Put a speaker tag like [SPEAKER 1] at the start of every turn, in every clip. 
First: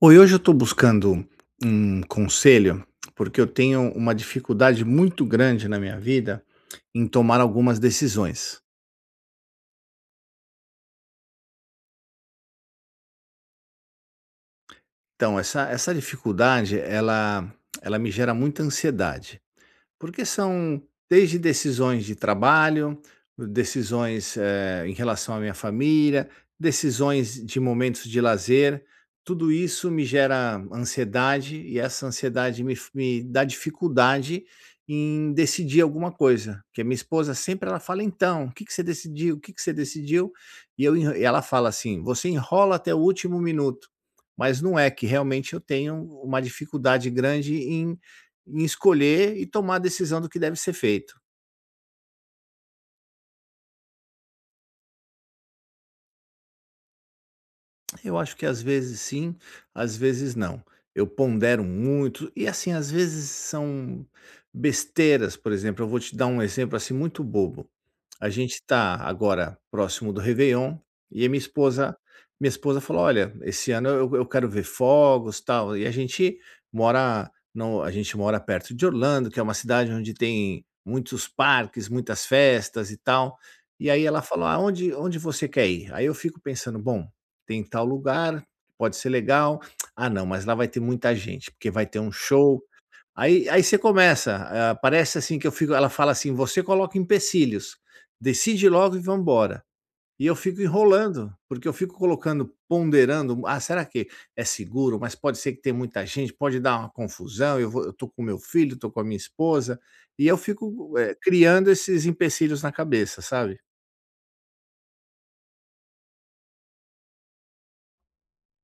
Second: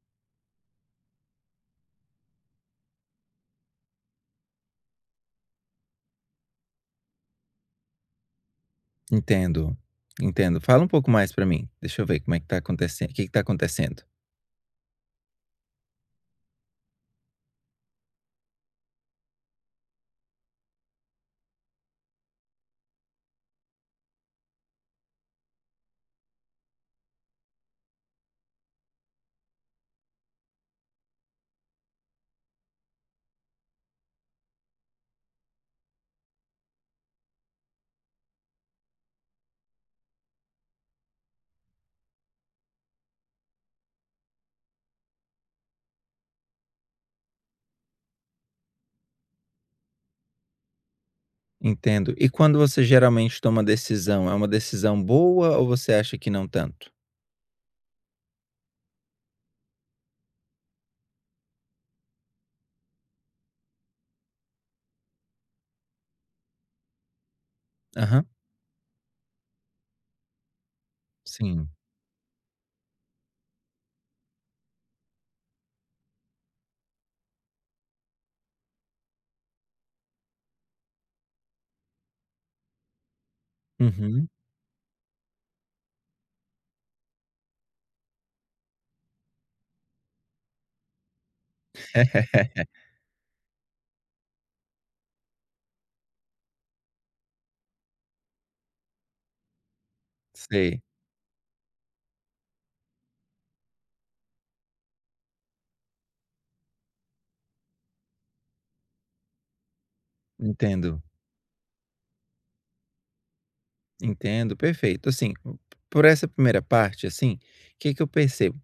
[SPEAKER 1] Oi, hoje eu estou buscando um conselho, porque eu tenho uma dificuldade muito grande na minha vida em tomar algumas decisões.
[SPEAKER 2] Entendo, entendo. Fala um pouco mais pra mim. Deixa eu ver como é que tá acontecendo, o que que tá acontecendo.
[SPEAKER 1] Então, essa dificuldade, ela me gera muita ansiedade. Porque são desde decisões de trabalho, decisões, em relação à minha família, decisões de momentos de lazer, tudo isso me gera ansiedade e essa ansiedade me dá dificuldade em decidir alguma coisa, porque minha esposa sempre ela fala: "Então, o que que você decidiu? O que que você decidiu?" E eu enro E ela fala assim: "Você enrola até o último minuto", mas não é que realmente eu tenho uma dificuldade grande em escolher e tomar a decisão do que deve ser feito.
[SPEAKER 2] Entendo. E quando você geralmente toma decisão, é uma decisão boa ou você acha que não tanto?
[SPEAKER 1] Eu acho que às vezes sim, às vezes não. Eu pondero muito e assim, às vezes são besteiras, por exemplo, eu vou te dar um exemplo assim muito bobo.
[SPEAKER 2] Aham,
[SPEAKER 1] A gente está agora próximo do Réveillon e a minha
[SPEAKER 2] sim.
[SPEAKER 1] esposa minha esposa falou: "Olha, esse ano eu quero ver fogos, tal". E a gente mora não, a gente mora perto de Orlando, que é uma cidade onde tem muitos parques, muitas festas e tal. E aí ela
[SPEAKER 2] Uhum.
[SPEAKER 1] falou: "Aonde Onde você quer ir?". Aí eu fico pensando: "Bom, tem tal lugar, pode ser legal. Ah, não, mas lá vai ter muita gente, porque vai ter um show. Aí você começa, ah, parece assim que eu fico ela fala assim: "Você coloca empecilhos, decide logo e vambora". E eu fico
[SPEAKER 2] Sei,
[SPEAKER 1] enrolando, porque eu fico colocando, ponderando: "Ah, será que é seguro? Mas pode ser que tenha muita gente, pode dar uma confusão, eu tô com meu filho, tô com a minha esposa". E eu fico,
[SPEAKER 2] entendo,
[SPEAKER 1] criando esses empecilhos na cabeça, sabe.
[SPEAKER 2] entendo, perfeito. Assim, por essa primeira parte, assim, o que que eu percebo?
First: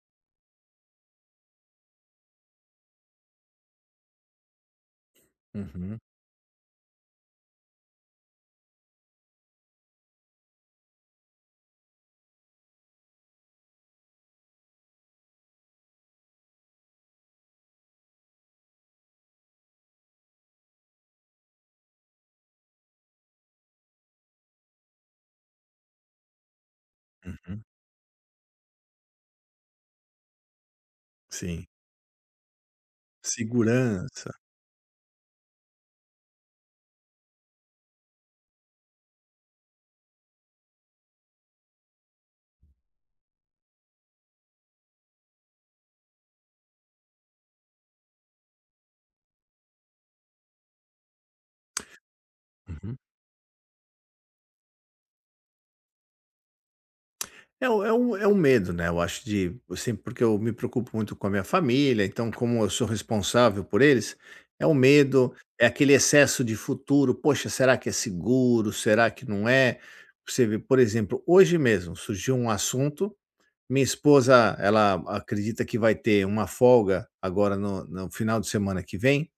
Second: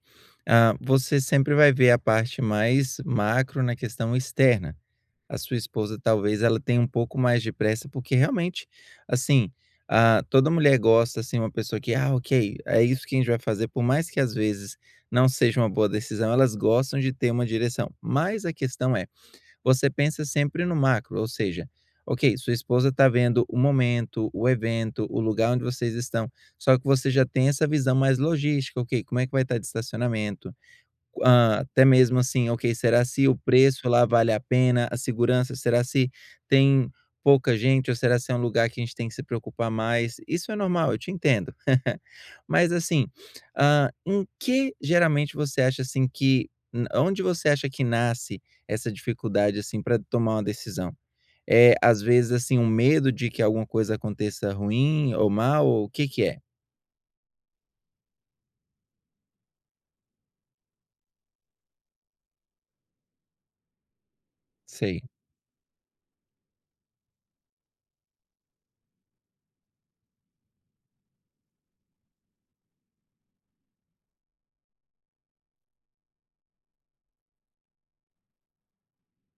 [SPEAKER 2] Ah, você sempre vai ver a parte mais macro na questão externa, a sua esposa
[SPEAKER 1] Uhum,
[SPEAKER 2] talvez ela tenha um pouco mais de pressa, porque realmente, assim, ah, toda mulher gosta, assim, uma pessoa que, ah, ok, é isso que a gente vai fazer, por mais que às vezes não seja uma boa decisão, elas gostam de ter uma direção. Mas a questão é, você pensa sempre no macro, ou seja, ok, sua esposa está vendo o momento, o evento, o lugar onde vocês estão, só que você já tem
[SPEAKER 1] uhum.
[SPEAKER 2] essa visão mais logística, ok, como é que vai estar de estacionamento? Ah,
[SPEAKER 1] Sim.
[SPEAKER 2] até mesmo assim, ok, será se o preço lá
[SPEAKER 1] Segurança.
[SPEAKER 2] vale a pena, a segurança, será se tem pouca gente ou será se é um lugar que a gente tem que se preocupar mais? Isso é normal, eu te entendo. Mas assim, ah, em que geralmente você acha assim que, onde você acha que nasce essa dificuldade assim para tomar uma decisão? É às vezes assim um
[SPEAKER 1] Uhum.
[SPEAKER 2] medo de que alguma coisa aconteça ruim ou mal, ou o que que é?
[SPEAKER 1] É um medo, né, eu acho de assim, porque eu me preocupo muito com a minha família, então como eu sou responsável por eles, é um
[SPEAKER 2] Sei.
[SPEAKER 1] medo, é aquele excesso de futuro, "Poxa, será que é seguro? Será que não é?" Você vê, por exemplo, hoje mesmo surgiu um assunto, minha esposa, ela acredita que vai ter uma folga agora no final de semana que vem,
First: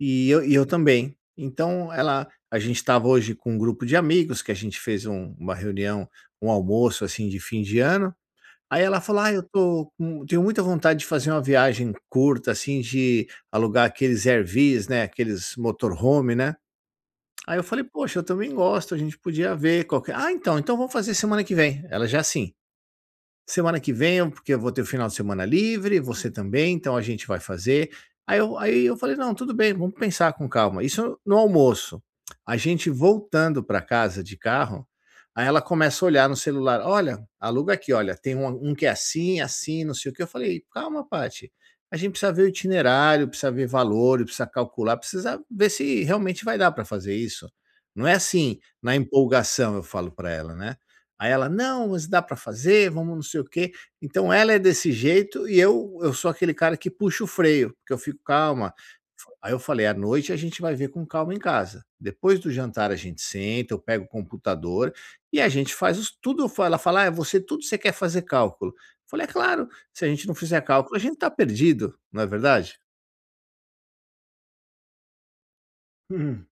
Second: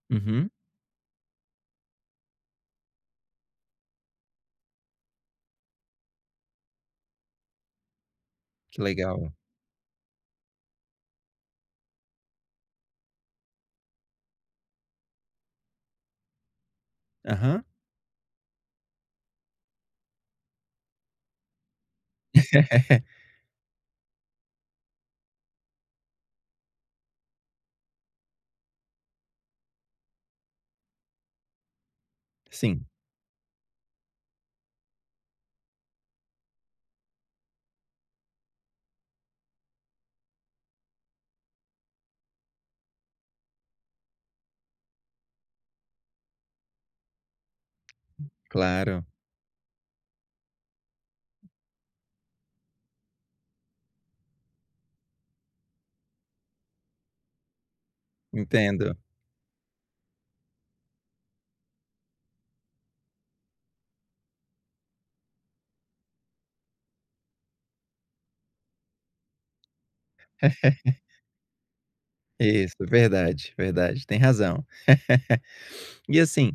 [SPEAKER 1] e eu
[SPEAKER 2] Uhum,
[SPEAKER 1] e eu também. Então ela A gente estava hoje com um grupo de amigos que a gente fez uma reunião, um almoço, assim, de fim de ano.
[SPEAKER 2] que
[SPEAKER 1] Aí ela falou: "Ah,
[SPEAKER 2] legal.
[SPEAKER 1] eu tô com tenho muita vontade de fazer uma viagem curta, assim, de alugar aqueles Airvs, né, aqueles motorhome, né". Aí eu
[SPEAKER 2] Aham.
[SPEAKER 1] falei: "Poxa, eu também gosto, a gente podia ver qualquer. "Ah, então vamos fazer semana que vem". Ela já assim, semana que vem, porque eu vou ter o final de semana livre, você também, então a gente vai fazer. Aí eu falei: "Não, tudo bem, vamos pensar com calma". Isso no almoço. A
[SPEAKER 2] Sim.
[SPEAKER 1] gente voltando para casa de carro, aí ela começa a olhar no celular: "Olha, aluga aqui, olha, tem um que é assim, assim, não sei o que. Eu falei: "Calma, Pathy, a gente precisa ver o itinerário, precisa ver valor, precisa calcular, precisa ver se realmente vai dar para fazer isso". Não é assim, na
[SPEAKER 2] Claro,
[SPEAKER 1] empolgação, eu falo para ela, né. Aí ela: "Não, mas dá para fazer, vamos não sei o quê". Então ela é desse jeito e eu sou aquele cara que puxa o freio, porque eu fico: "Calma".
[SPEAKER 2] entendo.
[SPEAKER 1] Aí eu falei: "À noite a gente vai ver com calma em casa. Depois do jantar a gente senta, eu pego o computador e a gente faz os tudo". Ela fala: "Ah, você quer fazer cálculo". Eu falei: "É claro, se a gente não fizer cálculo, a gente tá perdido, não é
[SPEAKER 2] Isso,
[SPEAKER 1] verdade?".
[SPEAKER 2] verdade, verdade, tem razão. E
[SPEAKER 1] Hum,
[SPEAKER 2] assim,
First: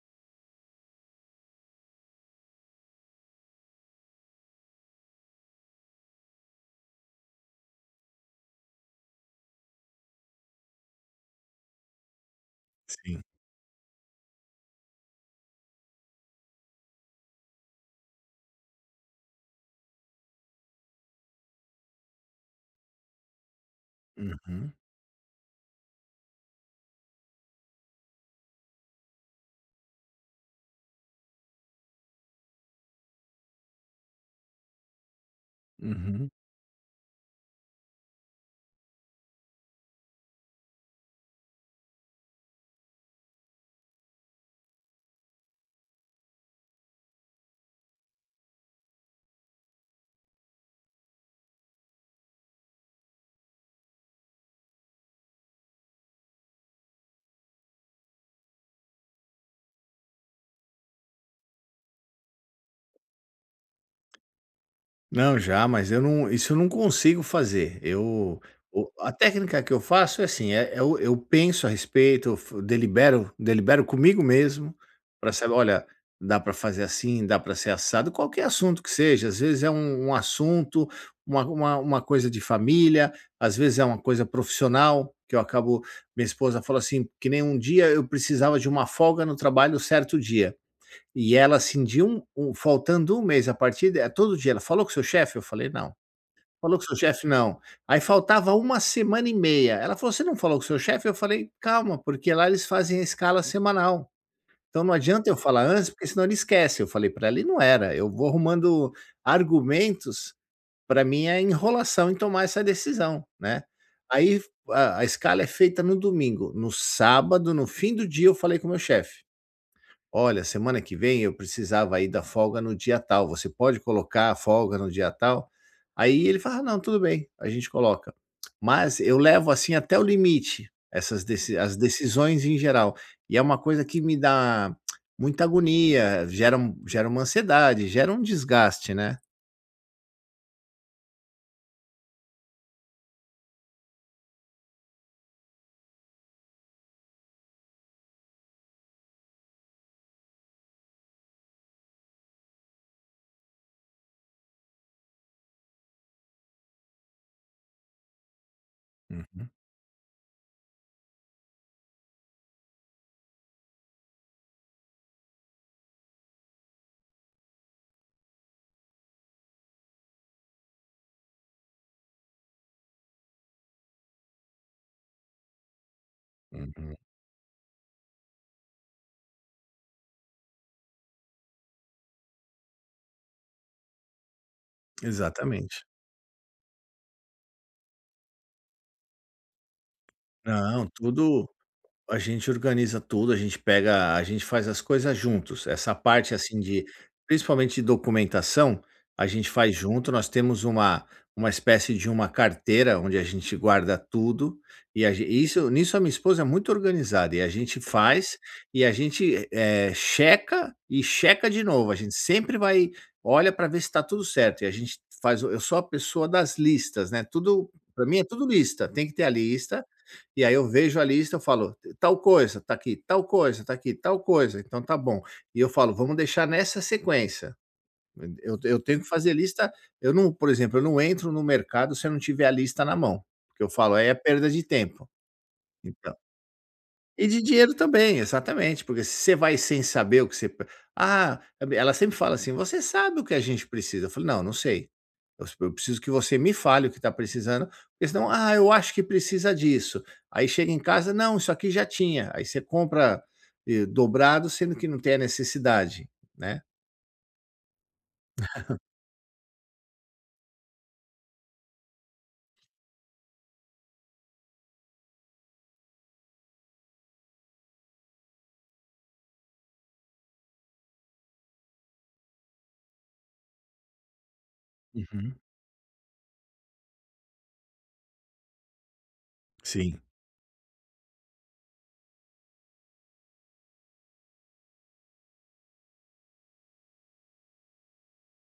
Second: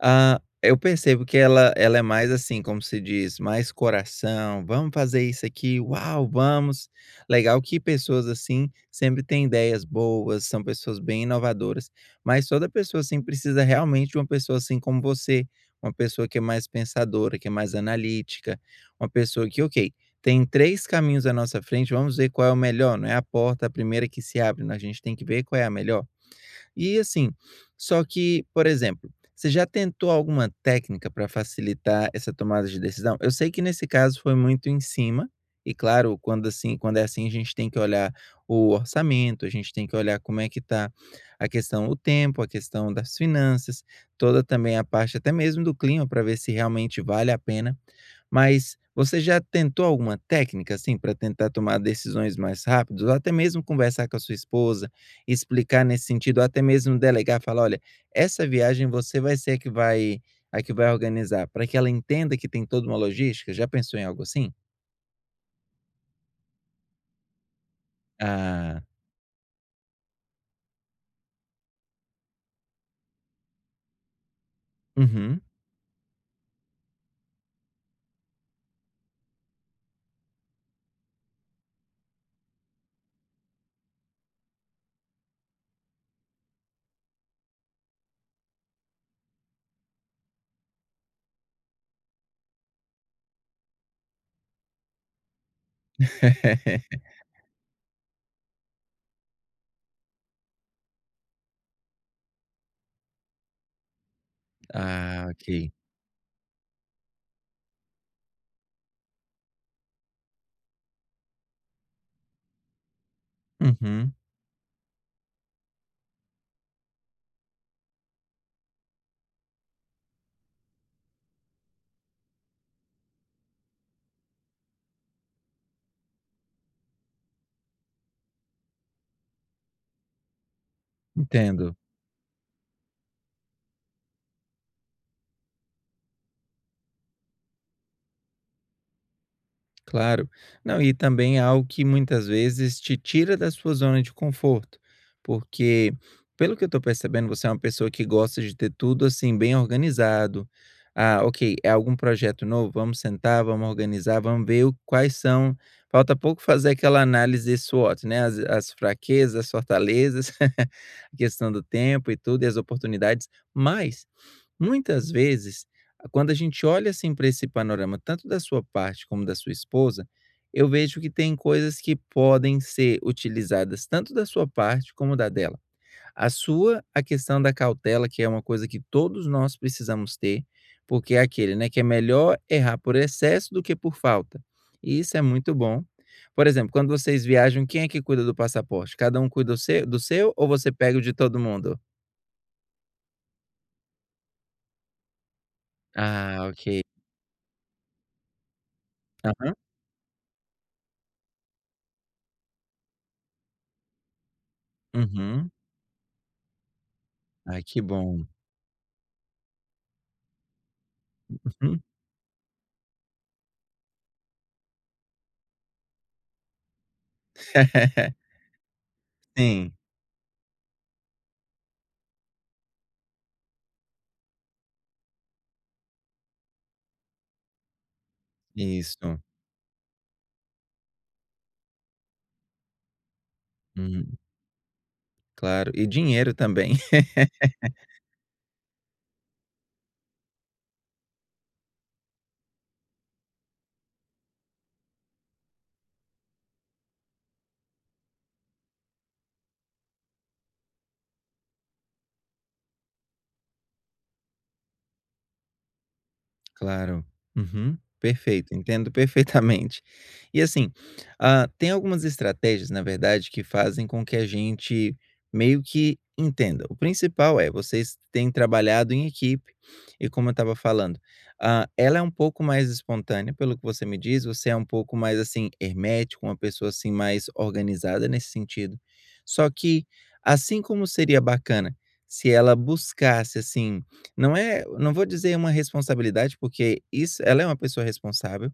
[SPEAKER 2] ah, eu percebo que ela é mais assim, como se diz, mais coração, "Vamos fazer isso aqui, uau, vamos". Legal que pessoas assim sempre têm ideias boas, são pessoas bem inovadoras, mas toda pessoa assim
[SPEAKER 1] sim.
[SPEAKER 2] precisa realmente de uma pessoa assim como você, uma pessoa que é mais pensadora, que é mais analítica, uma pessoa que, ok, tem 3 caminhos à nossa frente, vamos ver qual é o melhor, não é a porta a primeira que se abre,
[SPEAKER 1] Uhum,
[SPEAKER 2] não, a gente tem que ver qual é a melhor. E assim, só que, por exemplo, você já tentou alguma técnica para facilitar essa tomada de decisão? Eu sei que nesse caso foi muito em cima, e claro,
[SPEAKER 1] uhum.
[SPEAKER 2] quando assim, quando é assim, a gente tem que olhar o orçamento, a gente tem que olhar como é que tá a questão do tempo, a questão das finanças, toda também a parte até mesmo do clima para ver se realmente vale a pena. Mas você já tentou alguma técnica assim para tentar tomar decisões mais rápidas, ou até mesmo conversar com a sua esposa? Explicar nesse sentido, ou até mesmo delegar, falar: "Olha, essa viagem você vai ser a que vai organizar", para que ela entenda que tem toda uma logística. Já pensou em algo assim?
[SPEAKER 1] Não, já, mas eu não consigo fazer. Eu
[SPEAKER 2] Ah,
[SPEAKER 1] o A técnica que eu faço é assim, é eu penso a respeito, eu f delibero delibero comigo mesmo para
[SPEAKER 2] uhum.
[SPEAKER 1] saber: "Olha, dá para fazer assim, dá para ser assado", qualquer assunto que seja, às vezes é um assunto, uma coisa de família, às vezes é uma coisa profissional, que eu acabo minha esposa falou assim, que nem um dia eu precisava de uma folga no trabalho certo dia. E ela assim de um faltando um mês a partir de todo dia ela: "Falou com seu chefe?" Eu falei: "Não". "Falou com seu chefe?" "Não". Aí faltava uma semana e meia, ela falou: "Você não falou com seu chefe?" Eu falei: "Calma, porque lá eles fazem a escala semanal, então não
[SPEAKER 2] Ah,
[SPEAKER 1] adianta eu
[SPEAKER 2] ok.
[SPEAKER 1] falar antes, porque senão ele esquece". Eu falei para ela e não era, eu vou arrumando argumentos para minha enrolação em tomar essa decisão, né.
[SPEAKER 2] Uhum,
[SPEAKER 1] Aí a escala é feita no domingo, no sábado, no fim do dia eu falei com o meu chefe. Olha, semana que vem eu precisava aí da folga no dia tal. Você pode colocar a folga no dia tal? Aí ele fala: "Ah, "Não, tudo bem, a gente coloca". Mas eu levo, assim, até o limite essas deci as
[SPEAKER 2] entendo.
[SPEAKER 1] decisões em geral. E é uma coisa que me dá muita agonia, gera uma ansiedade, gera um desgaste, né?
[SPEAKER 2] Claro. Não, e também é algo que muitas vezes te tira da sua zona de conforto, porque pelo que eu estou percebendo, você é uma pessoa que gosta de ter tudo assim bem organizado. Ah, ok, é algum projeto novo? Vamos sentar, vamos organizar, vamos ver o- quais são. Falta pouco fazer aquela análise SWOT, né? As fraquezas,
[SPEAKER 1] Uhum,
[SPEAKER 2] as fortalezas, a questão do tempo e tudo, e as oportunidades. Mas, muitas vezes, quando a gente olha assim para esse panorama, tanto da sua parte como da sua esposa, eu vejo que tem coisas que podem ser utilizadas tanto da sua parte como da dela. A sua,
[SPEAKER 1] uhum.
[SPEAKER 2] a questão da cautela, que é uma coisa que todos nós precisamos ter, porque é aquele, né, que é melhor errar por excesso do que por falta. E isso é muito bom.
[SPEAKER 1] Exatamente.
[SPEAKER 2] Por exemplo, quando vocês viajam, quem é que cuida do passaporte? Cada um cuida do seu ou você
[SPEAKER 1] Não,
[SPEAKER 2] pega o de todo
[SPEAKER 1] tudo
[SPEAKER 2] mundo?
[SPEAKER 1] A gente organiza tudo, a gente faz as coisas juntos. Essa parte,
[SPEAKER 2] Ah,
[SPEAKER 1] assim,
[SPEAKER 2] ok.
[SPEAKER 1] de principalmente de documentação, a gente
[SPEAKER 2] Aham.
[SPEAKER 1] faz junto. Nós temos uma espécie de uma carteira onde a gente guarda tudo e a gen
[SPEAKER 2] Uhum.
[SPEAKER 1] isso nisso a minha esposa é muito organizada e a
[SPEAKER 2] Ai,
[SPEAKER 1] gente
[SPEAKER 2] que bom.
[SPEAKER 1] faz e a gente, checa e checa de novo. A gente sempre vai olha para ver se está tudo certo e a gente faz o- eu sou a pessoa das listas, né, tudo para mim é tudo lista, tem que ter a
[SPEAKER 2] Sim,
[SPEAKER 1] lista, e aí eu vejo a lista, eu falo: Tal coisa, tá aqui, tal coisa, tá aqui, tal coisa, então tá bom. E eu falo: "Vamos deixar nessa sequência". Eu tenho que
[SPEAKER 2] isso.
[SPEAKER 1] fazer lista eu não, por exemplo, eu não entro no mercado se eu não tiver a lista na mão, porque eu falo: "Aí é
[SPEAKER 2] Hum,
[SPEAKER 1] perda de tempo".
[SPEAKER 2] claro. E
[SPEAKER 1] Então
[SPEAKER 2] dinheiro também.
[SPEAKER 1] e de dinheiro também, exatamente, porque se você vai sem saber o que você p "Ah", ela sempre fala assim: "Você sabe o que a gente precisa?" Eu falo: "Não, não sei. Eu preciso que você me fale o que está precisando, porque senão, 'Ah, eu acho que precisa disso'". Aí chega em casa: "Não, isso aqui já tinha". Aí você compra, dobrado, sendo que não tem a necessidade, né.
[SPEAKER 2] Claro. Uhum. Perfeito, entendo perfeitamente. E assim, ah, tem algumas estratégias, na verdade, que fazem com que a gente meio que entenda. O principal é, vocês têm trabalhado em equipe, e como eu estava falando, ah, ela é um pouco mais espontânea, pelo que você me diz, você é um pouco mais
[SPEAKER 1] Uhum.
[SPEAKER 2] assim, hermético, uma pessoa assim mais organizada nesse sentido. Só que,
[SPEAKER 1] Sim.
[SPEAKER 2] assim como seria bacana se ela buscasse assim não é não vou dizer uma responsabilidade, porque isso ela é uma pessoa responsável,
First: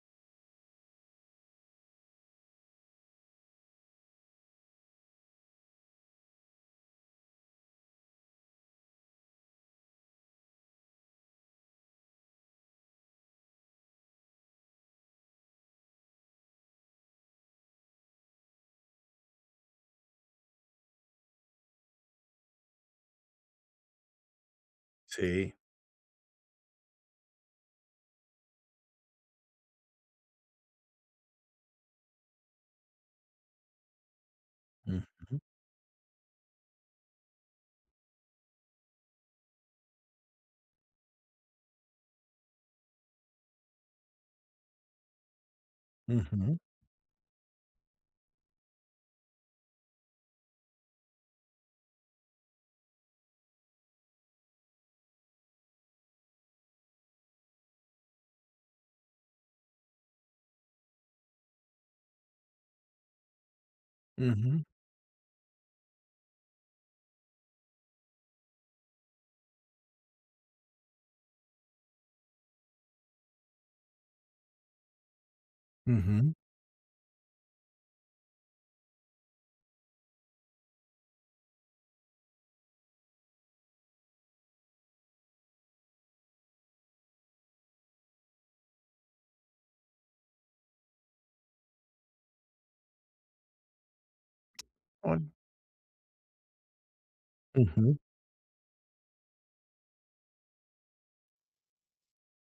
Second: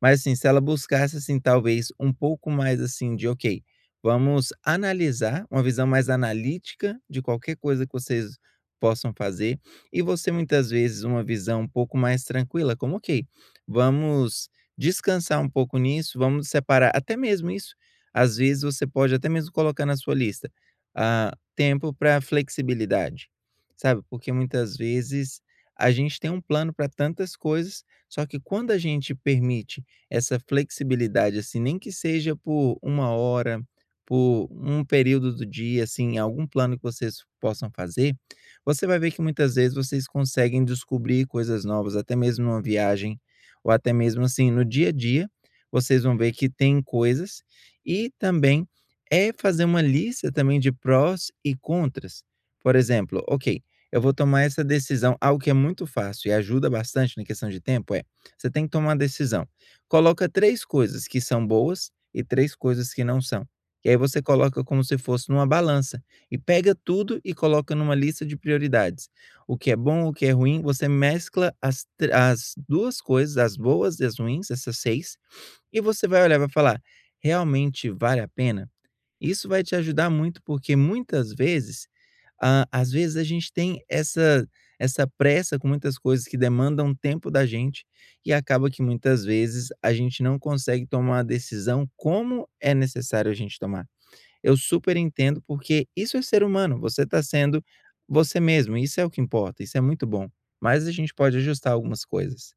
[SPEAKER 2] mas, assim, se ela buscasse, assim, talvez um pouco mais, assim, de: "Ok, vamos analisar", uma visão mais analítica de qualquer coisa que vocês possam fazer, e você muitas vezes uma visão um pouco mais tranquila, como: "Ok, vamos descansar um pouco nisso, vamos separar", até mesmo isso, às vezes você pode até mesmo colocar na sua lista, ah, tempo para flexibilidade sabe? Porque muitas vezes
[SPEAKER 1] Sei.
[SPEAKER 2] a gente tem um plano para tantas coisas, só que quando a gente permite essa flexibilidade, assim, nem que seja por uma hora, por um
[SPEAKER 1] Hum.
[SPEAKER 2] período do dia, assim, algum plano que vocês possam fazer, você vai ver que muitas vezes vocês conseguem descobrir coisas novas, até mesmo numa viagem, ou até mesmo assim, no dia a dia, vocês vão ver que
[SPEAKER 1] Uhum,
[SPEAKER 2] tem coisas, e também é fazer uma lista também de prós e contras. Por exemplo, ok, eu vou tomar essa decisão. Algo que é muito fácil e ajuda bastante na questão de tempo é, você tem que tomar uma decisão. Coloca 3 coisas que são boas e 3 coisas que não são. E aí você
[SPEAKER 1] uhum,
[SPEAKER 2] coloca como se fosse numa balança e pega tudo e coloca numa lista de prioridades. O que é bom, o que é ruim, você mescla as 2 coisas, as boas e as ruins, essas 6 e você vai
[SPEAKER 1] uhum.
[SPEAKER 2] olhar, e vai falar: "Realmente vale a pena?" Isso vai te ajudar muito, porque muitas vezes, ah, às vezes a gente tem essa pressa com muitas coisas que demandam tempo da gente e acaba que muitas vezes a gente não consegue tomar a decisão como é necessário a gente tomar. Eu super
[SPEAKER 1] Olha.
[SPEAKER 2] entendo, porque isso é ser humano, você está sendo
[SPEAKER 1] Uhum.
[SPEAKER 2] você mesmo, isso é o que importa, isso é muito bom, mas a gente pode ajustar algumas coisas.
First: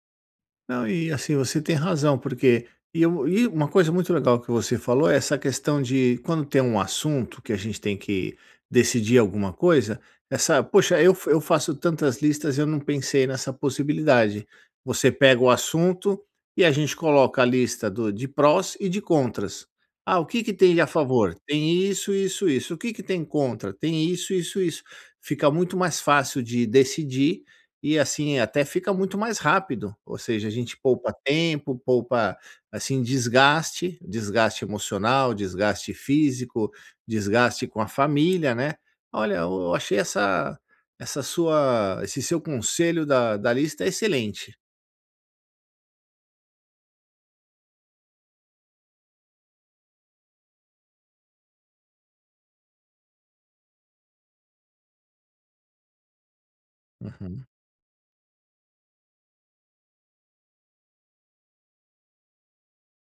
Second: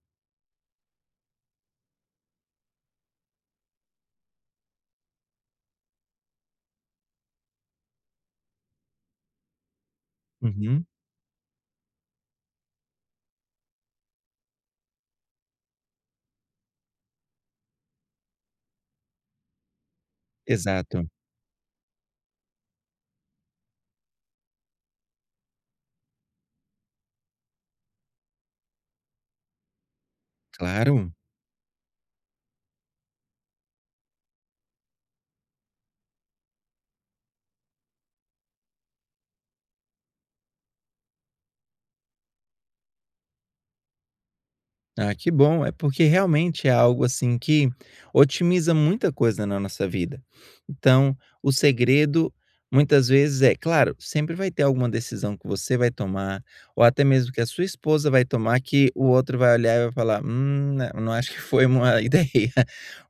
[SPEAKER 1] Não, e assim, você tem razão, porque e uma coisa muito legal que você falou é essa questão de quando tem um assunto que a gente tem que decidir alguma coisa, essa,
[SPEAKER 2] Uhum,
[SPEAKER 1] poxa, eu faço tantas listas, eu não pensei nessa possibilidade. Você pega o assunto e a gente coloca a lista de prós e de contras. Ah, o que que tem a
[SPEAKER 2] exato,
[SPEAKER 1] favor? Tem isso, isso, isso. O que que tem contra? Tem isso, isso, isso. Fica muito mais fácil de decidir e assim, até fica muito mais rápido, ou seja, a gente poupa
[SPEAKER 2] claro.
[SPEAKER 1] tempo, poupa, assim, desgaste, desgaste emocional, desgaste físico, desgaste com a família, né. Olha, eu achei essa essa sua esse seu conselho da lista excelente.
[SPEAKER 2] Ah, que bom. É porque realmente é algo assim que otimiza muita coisa na nossa vida. Então, o segredo muitas vezes é, claro, sempre vai ter alguma decisão que você vai tomar, ou até mesmo que a
[SPEAKER 1] Uhum.
[SPEAKER 2] sua esposa vai tomar, que o outro vai olhar e vai falar: né, não acho que foi uma ideia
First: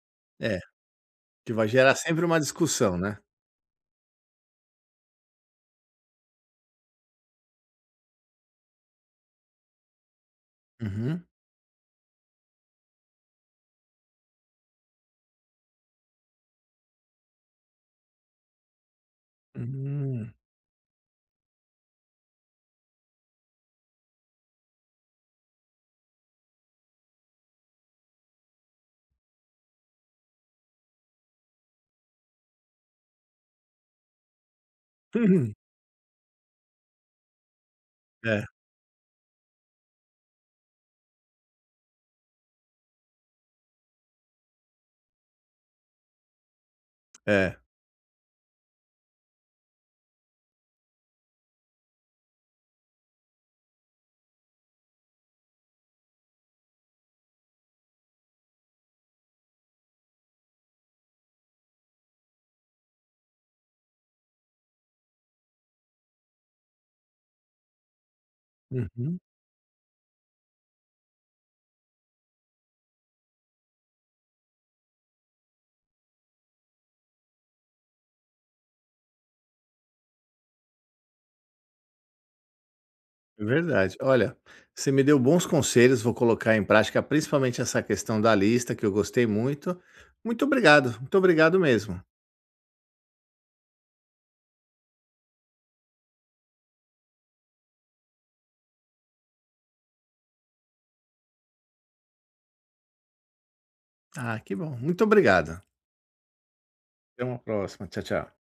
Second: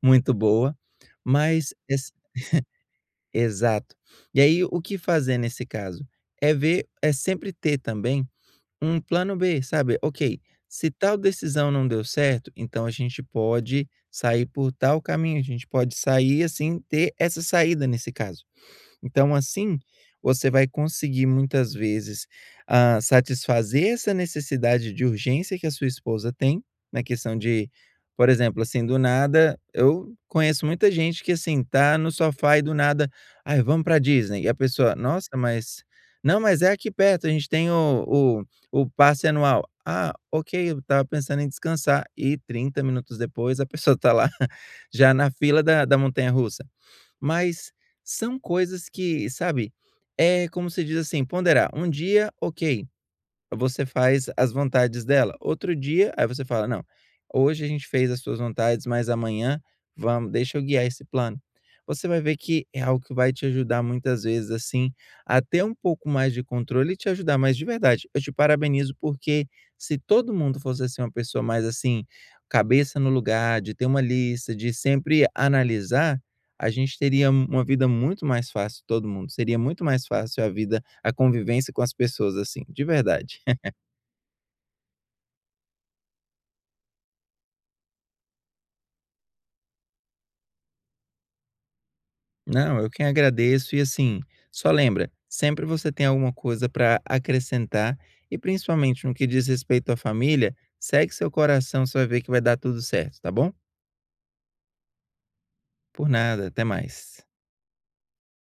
[SPEAKER 2] muito
[SPEAKER 1] É,
[SPEAKER 2] boa.
[SPEAKER 1] que vai
[SPEAKER 2] Mas,
[SPEAKER 1] gerar
[SPEAKER 2] es-
[SPEAKER 1] sempre uma discussão, né.
[SPEAKER 2] Exato. E aí, o que fazer nesse caso? É ver, é sempre ter também um plano B, sabe? Ok, se tal
[SPEAKER 1] Uhum.
[SPEAKER 2] decisão não deu certo, então a gente pode sair por tal caminho, a gente pode sair assim, ter essa saída nesse caso. Então, assim,
[SPEAKER 1] Hum.
[SPEAKER 2] você vai conseguir muitas vezes, ah, satisfazer essa necessidade de urgência que a sua esposa tem, na questão de, por exemplo, assim, do nada eu conheço muita gente que, assim, tá no sofá e do nada: "Ai, vamos pra Disney", e a pessoa: "Nossa, mas não, mas é aqui perto, a gente tem
[SPEAKER 1] É,
[SPEAKER 2] o passe anual". "Ah, ok, eu estava pensando em descansar", e 30 minutos depois a pessoa tá lá já na fila da montanha-russa.
[SPEAKER 1] é.
[SPEAKER 2] Mas são coisas que, sabe, é como se diz assim, ponderar. Um dia, ok, você faz as vontades dela. Outro dia, aí você fala: "Não, hoje a gente fez as suas vontades, mas amanhã vamos deixa eu guiar esse plano". Você vai ver que é algo que vai te ajudar muitas vezes, assim, a ter um pouco mais de controle e te ajudar, mais de verdade, eu te parabenizo,
[SPEAKER 1] Uhum.
[SPEAKER 2] porque se todo mundo fosse assim, uma pessoa mais assim, cabeça no lugar, de ter uma lista, de sempre analisar, a gente teria uma vida muito mais fácil todo mundo, seria muito mais fácil a vida a convivência com as pessoas, assim, de verdade.
[SPEAKER 1] É Verdade. Olha, você me deu bons conselhos, vou colocar em prática, principalmente essa questão da lista, que eu gostei muito. Muito obrigado mesmo.
[SPEAKER 2] Não, eu quem agradeço e assim, só lembra, sempre você tem alguma coisa para acrescentar e principalmente no que diz respeito à família, segue seu coração, você vai ver que vai dar tudo certo, tá bom?
[SPEAKER 1] Ah, que bom. Muito obrigado.
[SPEAKER 2] Por nada, até
[SPEAKER 1] Até
[SPEAKER 2] mais.
[SPEAKER 1] uma próxima. Tchau, tchau.